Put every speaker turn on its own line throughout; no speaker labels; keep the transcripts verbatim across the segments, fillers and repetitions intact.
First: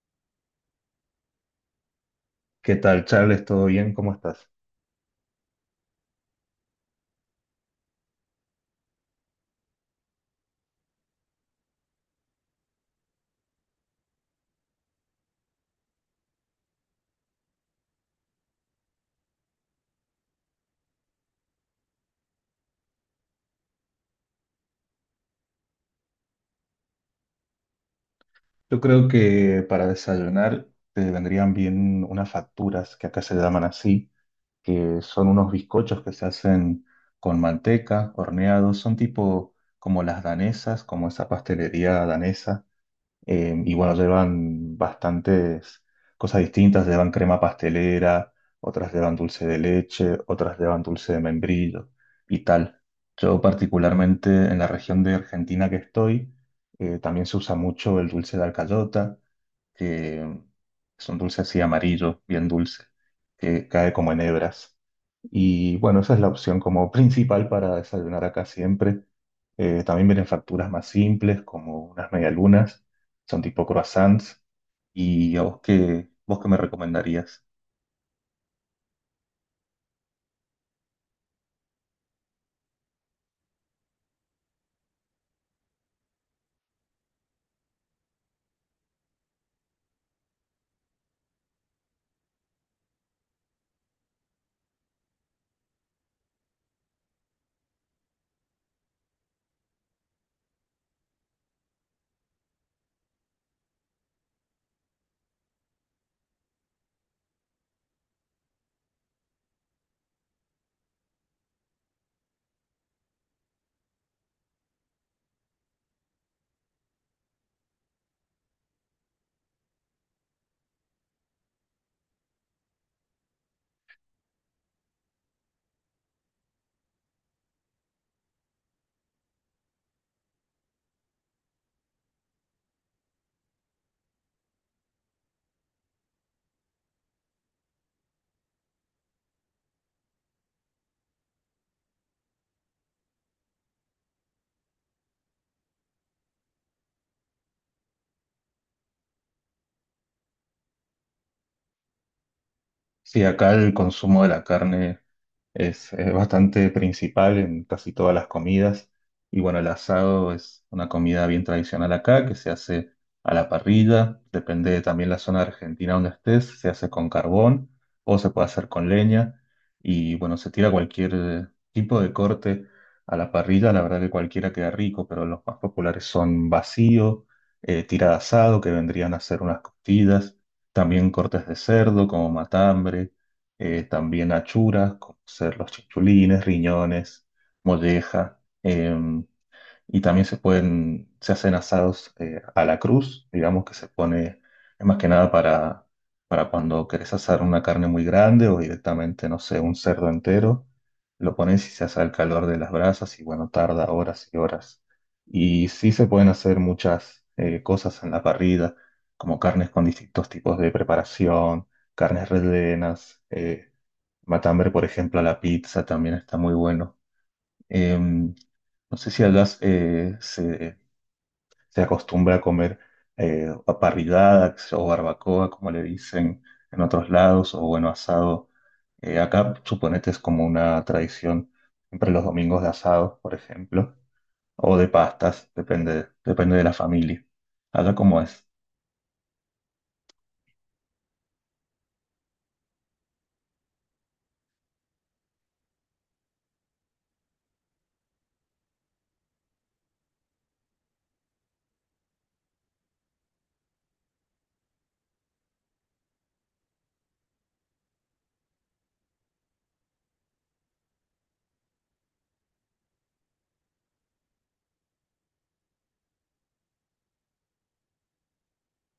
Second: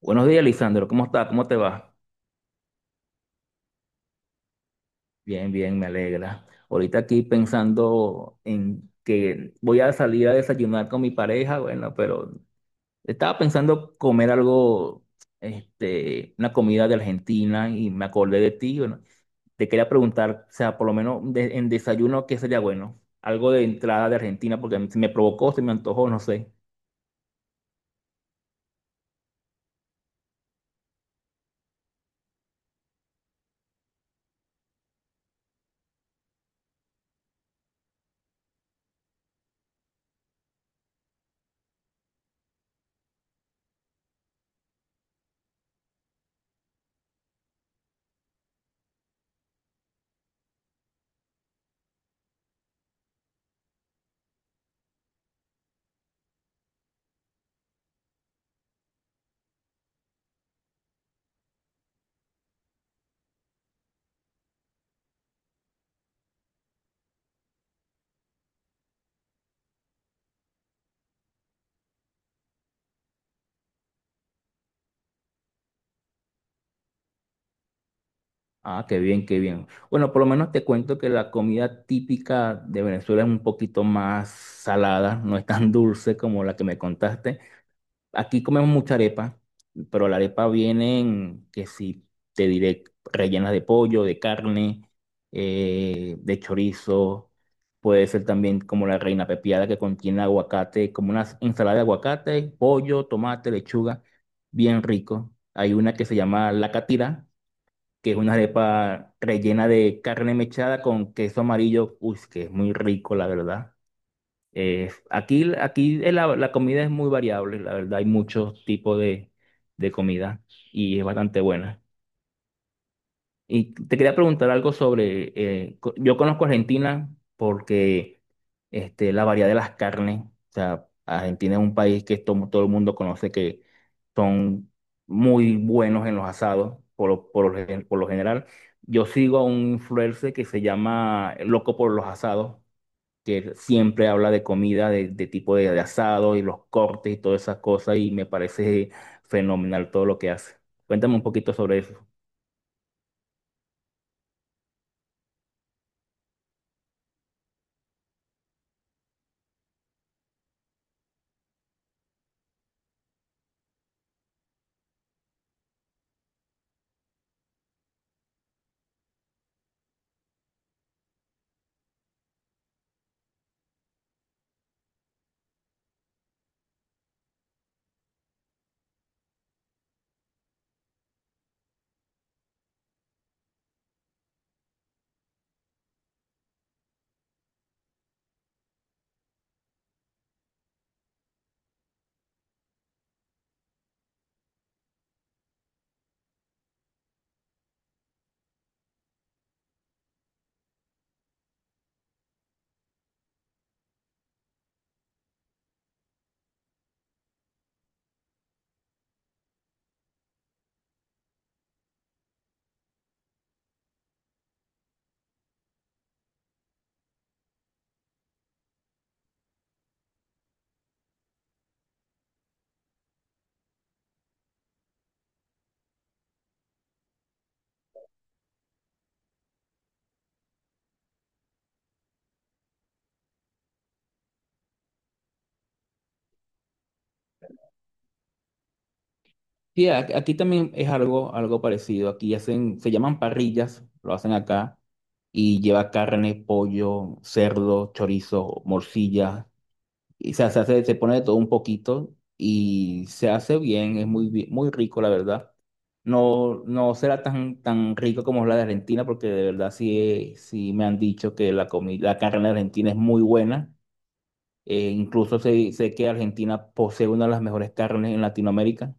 Buenos días, Lisandro. ¿Cómo estás? ¿Cómo te va?
¿Qué tal, Charles? ¿Todo bien? ¿Cómo estás?
Bien, bien, me alegra. Ahorita aquí pensando en que voy a salir a desayunar con mi pareja, bueno, pero estaba pensando comer algo, este, una comida de Argentina y me acordé de ti. Bueno, te quería preguntar, o sea, por lo menos de- en desayuno, ¿qué sería bueno? Algo de entrada de Argentina, porque se me provocó, se me antojó, no sé.
Yo creo que para desayunar te vendrían bien unas facturas, que acá se llaman así, que son unos bizcochos que se hacen con manteca, horneados, son tipo como las danesas, como esa pastelería danesa. Eh, y bueno, llevan bastantes cosas distintas, llevan crema pastelera, otras llevan dulce de leche, otras llevan dulce de membrillo y tal. Yo particularmente en la región de Argentina que estoy, eh, también se usa mucho el dulce de alcayota, que es un dulce así amarillo, bien dulce, que cae como en hebras. Y bueno, esa es la opción como principal para desayunar acá siempre. Eh, también vienen facturas más simples, como unas medialunas, son tipo croissants. ¿Y a vos qué, vos qué me recomendarías?
Ah, qué bien, qué bien. Bueno, por lo menos te cuento que la comida típica de Venezuela es un poquito más salada, no es tan dulce como la que me contaste. Aquí comemos mucha arepa, pero la arepa viene en, que si te diré, rellenas de pollo, de carne, eh, de chorizo. Puede ser también como la reina pepiada, que contiene aguacate, como una ensalada de aguacate, pollo, tomate, lechuga, bien rico. Hay una que se llama la catira, que es una arepa rellena de carne mechada con queso amarillo, uy, que es muy rico, la verdad. Eh, aquí aquí el- la, la comida es muy variable, la verdad, hay muchos tipos de, de comida y es bastante buena. Y te quería preguntar algo sobre, eh, co- yo conozco Argentina porque este, la variedad de las carnes. O sea, Argentina es un país que to- todo el mundo conoce que son muy buenos en los asados, por lo, por lo gen- por lo general. Yo sigo a un influencer que se llama Loco por los Asados, que siempre habla de comida, de, de tipo de, de asado y los cortes y todas esas cosas, y me parece fenomenal todo lo que hace. Cuéntame un poquito sobre eso.
Sí, acá el consumo de la carne es, eh, bastante principal en casi todas las comidas. Y bueno, el asado es una comida bien tradicional acá que se hace a la parrilla. Depende también la zona de Argentina donde estés. Se hace con carbón o se puede hacer con leña. Y bueno, se tira cualquier eh, tipo de corte a la parrilla. La verdad que cualquiera queda rico, pero los más populares son vacío, eh, tira de asado, que vendrían a ser unas costillas, también cortes de cerdo como matambre, eh, también achuras como ser los chinchulines, riñones, molleja. Em, y también se pueden, se hacen asados eh, a la cruz, digamos que se pone, es más que nada para, para cuando querés asar una carne muy grande o directamente, no sé, un cerdo entero, lo pones y se hace al calor de las brasas y bueno, tarda horas y horas. Y sí se pueden hacer muchas eh, cosas en la parrilla, como carnes con distintos tipos de preparación, carnes rellenas, eh, matambre, por ejemplo, a la pizza también está muy bueno. Em, no sé si hablas, eh, se, se acostumbra a comer eh, a parrillada o barbacoa, como le dicen en otros lados, o bueno, asado. Eh, acá, suponete, es como una tradición, siempre los domingos de asado, por ejemplo, o de pastas, depende, depende de la familia. Allá cómo es.
Sí, a- aquí también es algo, algo parecido. Aquí hacen, se llaman parrillas, lo hacen acá, y lleva carne, pollo, cerdo, chorizo, morcilla. Y se, hace, se hace- se pone de todo un poquito y se hace bien, es muy, bi- muy rico, la verdad. No, no será tan, tan rico como la de Argentina, porque de verdad sí, sí me han dicho que la comida, la carne de Argentina es muy buena. Eh, incluso sé, sé que Argentina posee una de las mejores carnes en Latinoamérica.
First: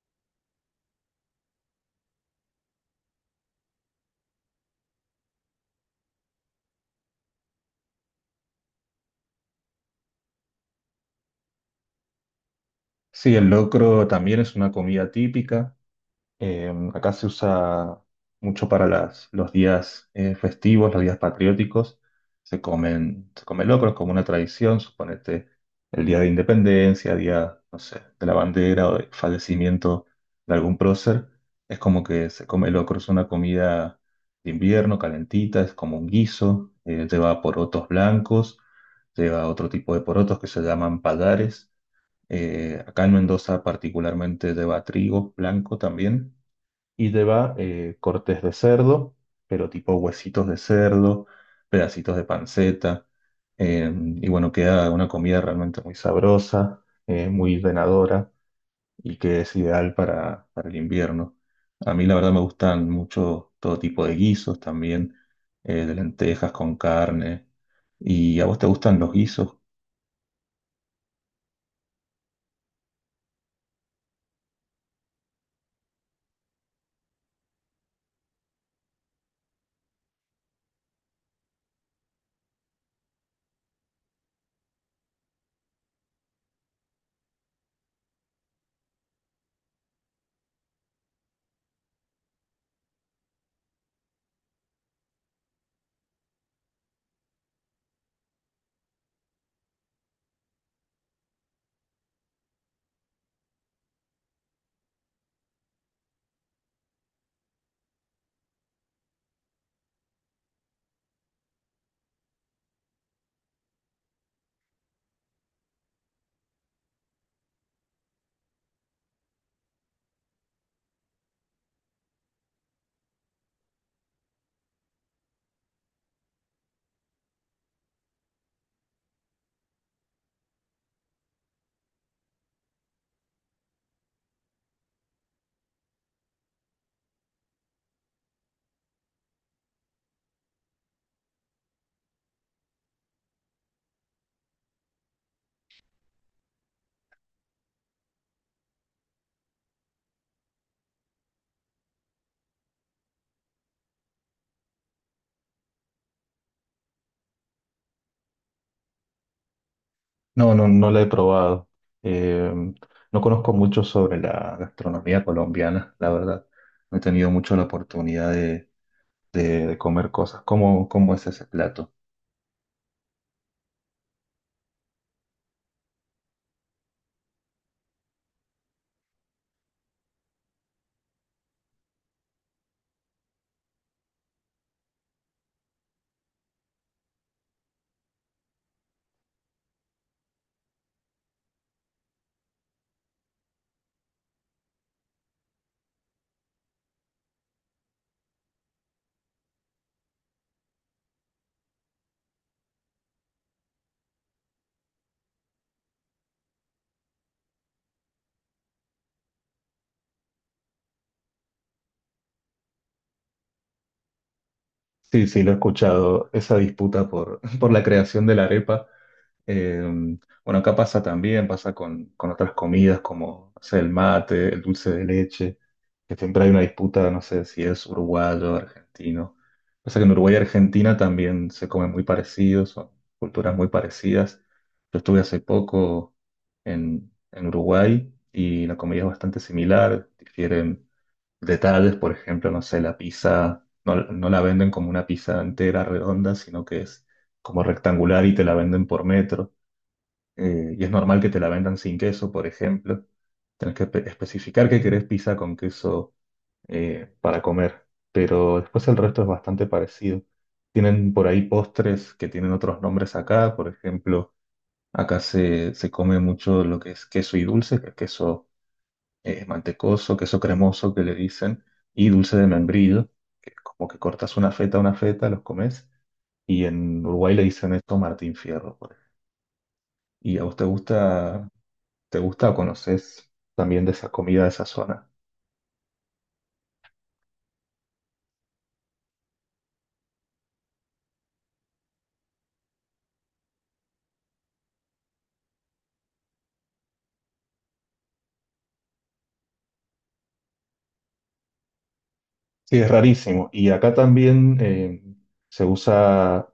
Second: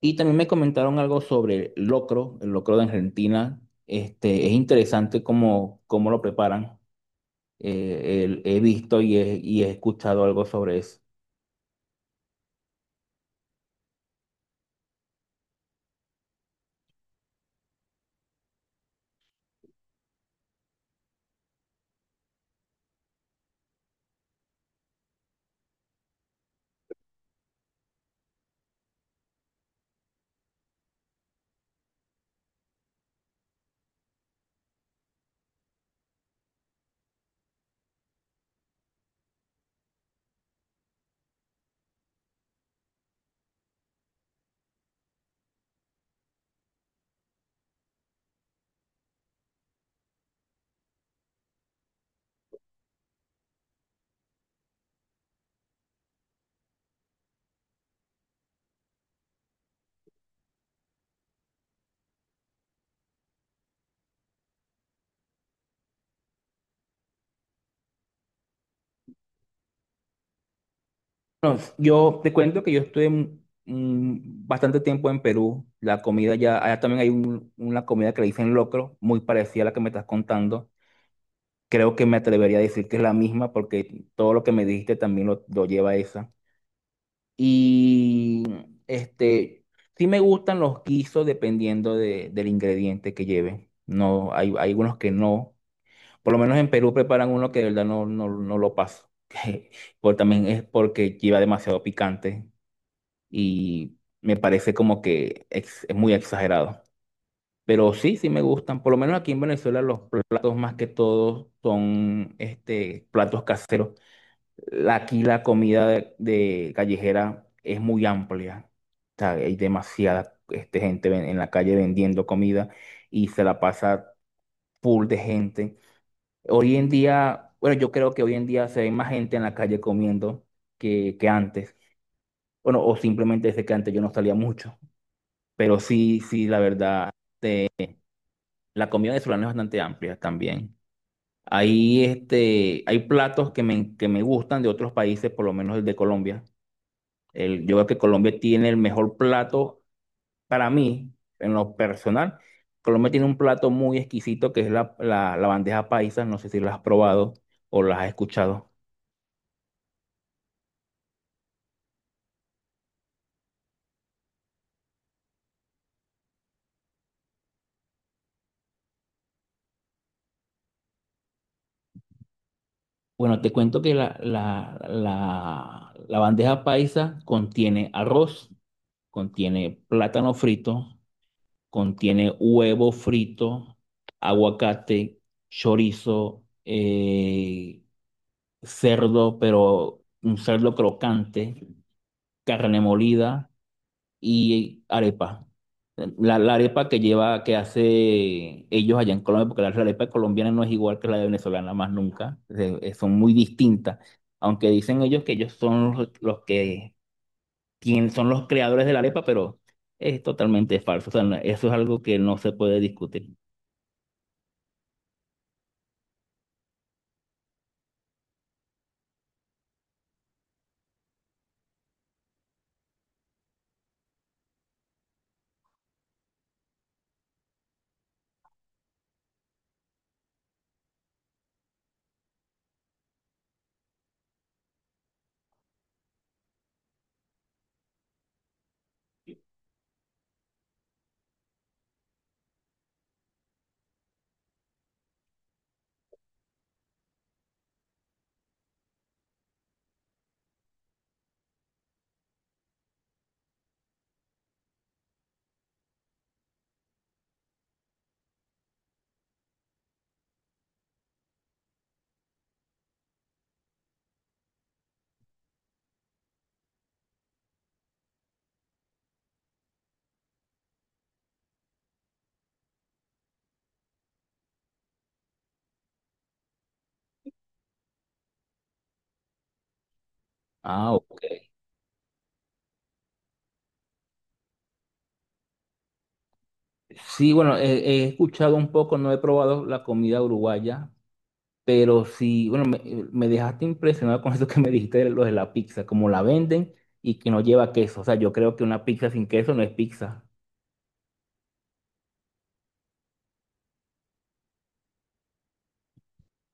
Y también me comentaron algo sobre el locro, el locro de Argentina. Este, es interesante cómo, cómo lo preparan. Eh, el- he visto y he, y he escuchado algo sobre eso.
Sí, el locro también es una comida típica. Eh, acá se usa mucho para las, los días eh, festivos, los días patrióticos. Se comen, se come locro, es como una tradición, suponete el día de independencia, día, no sé, de la bandera o de fallecimiento de algún prócer. Es como que se come locro, es una comida de invierno, calentita, es como un guiso, eh, lleva porotos blancos, lleva otro tipo de porotos que se llaman pallares. Eh, acá en Mendoza particularmente lleva trigo blanco también y lleva eh, cortes de cerdo, pero tipo huesitos de cerdo, pedacitos de panceta, eh, y bueno, queda una comida realmente muy sabrosa, eh, muy llenadora y que es ideal para, para el invierno. A mí la verdad me gustan mucho todo tipo de guisos también, eh, de lentejas con carne. ¿Y a vos te gustan los guisos?
Bueno, yo te cuento que yo estuve mm, bastante tiempo en Perú. La comida ya, allá también hay un- una comida que le dicen locro, muy parecida a la que me estás contando. Creo que me atrevería a decir que es la misma porque todo lo que me dijiste también lo, lo lleva a esa. Y este, sí me gustan los guisos dependiendo de- del ingrediente que lleve. No, hay, hay algunos que no. Por lo menos en Perú preparan uno que de verdad no, no, no lo paso. Por, también es porque lleva demasiado picante y me parece como que ex- es muy exagerado. Pero sí, sí me gustan. Por lo menos aquí en Venezuela los platos más que todos son este, platos caseros la- Aquí la comida de, de callejera es muy amplia. O sea, hay demasiada este, gente ven- en la calle vendiendo comida y se la pasa full de gente. Hoy en día, bueno, yo creo que hoy en día se ve más gente en la calle comiendo que, que antes. Bueno, o simplemente desde que antes yo no salía mucho. Pero sí, sí, la verdad, la comida venezolana es bastante amplia también. Hay, este, hay platos que me, que me gustan de otros países, por lo menos el de Colombia. El, yo creo que Colombia tiene el mejor plato para mí, en lo personal. Colombia tiene un plato muy exquisito que es la, la- la bandeja paisa. No sé si la has probado o la has escuchado.
No, no, no la he probado. Eh, no conozco mucho sobre la gastronomía colombiana, la verdad. No he tenido mucho la oportunidad de, de- de comer cosas. ¿Cómo, cómo es ese plato?
Bueno, te cuento que la, la, la, la bandeja paisa contiene arroz, contiene plátano frito, contiene huevo frito, aguacate, chorizo, eh, cerdo, pero un cerdo crocante, carne molida y arepa. La, la arepa que lleva, que hace ellos allá en Colombia, porque la arepa colombiana no es igual que la venezolana, más nunca, se- eh, son muy distintas. Aunque dicen ellos que ellos son los, los que quien son los creadores de la arepa, pero es totalmente falso. O sea, no- eso es algo que no se puede discutir.
Sí, sí, lo he escuchado, esa disputa por, por la creación de la arepa. Eh, bueno, acá pasa también, pasa con, con otras comidas como, no sé, el mate, el dulce de leche, que siempre hay una disputa, no sé si es uruguayo o argentino. Pasa que en Uruguay y Argentina también se comen muy parecidos, son culturas muy parecidas. Yo estuve hace poco en, en Uruguay y la comida es bastante similar, difieren detalles, por ejemplo, no sé, la pizza, no, no la venden como una pizza entera redonda, sino que es como rectangular y te la venden por metro, eh, y es normal que te la vendan sin queso, por ejemplo. Tenés que espe- especificar que querés pizza con queso eh, para comer, pero después el resto es bastante parecido. Tienen por ahí postres que tienen otros nombres acá, por ejemplo, acá se, se come mucho lo que es queso y dulce, que es queso eh, mantecoso, queso cremoso que le dicen, y dulce de membrillo, que es como que cortas una feta, una feta, los comes, y en Uruguay le dicen esto Martín Fierro, por ejemplo. ¿Y a vos te
Ah, ok.
gusta? ¿Te gusta o conoces también de esa comida de esa zona?
Sí, bueno, he, he escuchado un poco, no he probado la comida uruguaya. Pero sí, bueno, me, eh, me dejaste impresionado con eso que me dijiste de lo de la pizza, como la venden y que no lleva queso. O sea, yo creo que una pizza sin queso no es pizza.
Sí, es rarísimo. Y acá también eh, se usa,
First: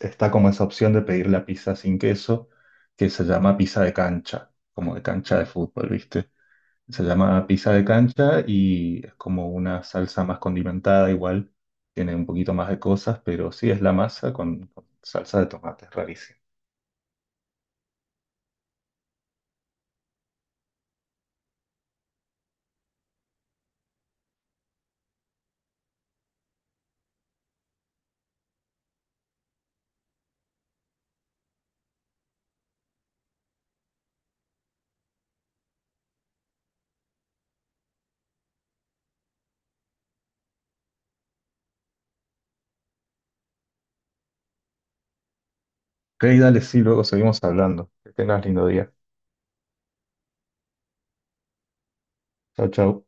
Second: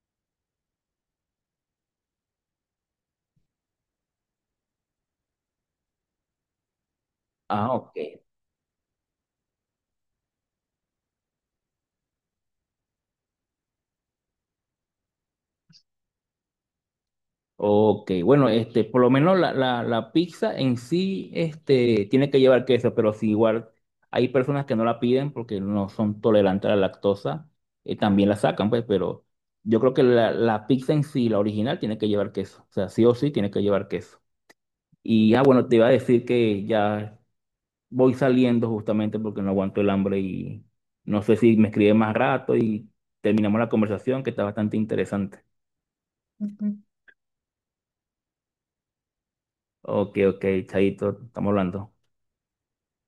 está como esa opción de pedir la pizza sin queso, que se llama pizza de cancha, como de cancha de fútbol, ¿viste? Se llama pizza
Ah,
de
ok.
cancha y es como una salsa más condimentada, igual, tiene un poquito más de cosas, pero sí es la masa con, con salsa de tomate, es rarísimo.
Ok, bueno, este, por lo menos la, la, la pizza en sí, este, tiene que llevar queso, pero si igual hay personas que no la piden porque no son tolerantes a la lactosa, eh, también la sacan, pues, pero yo creo que la, la pizza en sí, la original, tiene que llevar queso. O sea, sí o sí tiene que llevar queso. Y ah, bueno, te iba a decir que ya voy saliendo justamente porque no aguanto el hambre y no sé si me escribe más rato y terminamos la conversación, que está bastante interesante.
Ok, dale,
Ujú.
sí, luego seguimos hablando. Que tengas lindo día.
Ok, ok, Chaito, estamos hablando.
Chau, chau.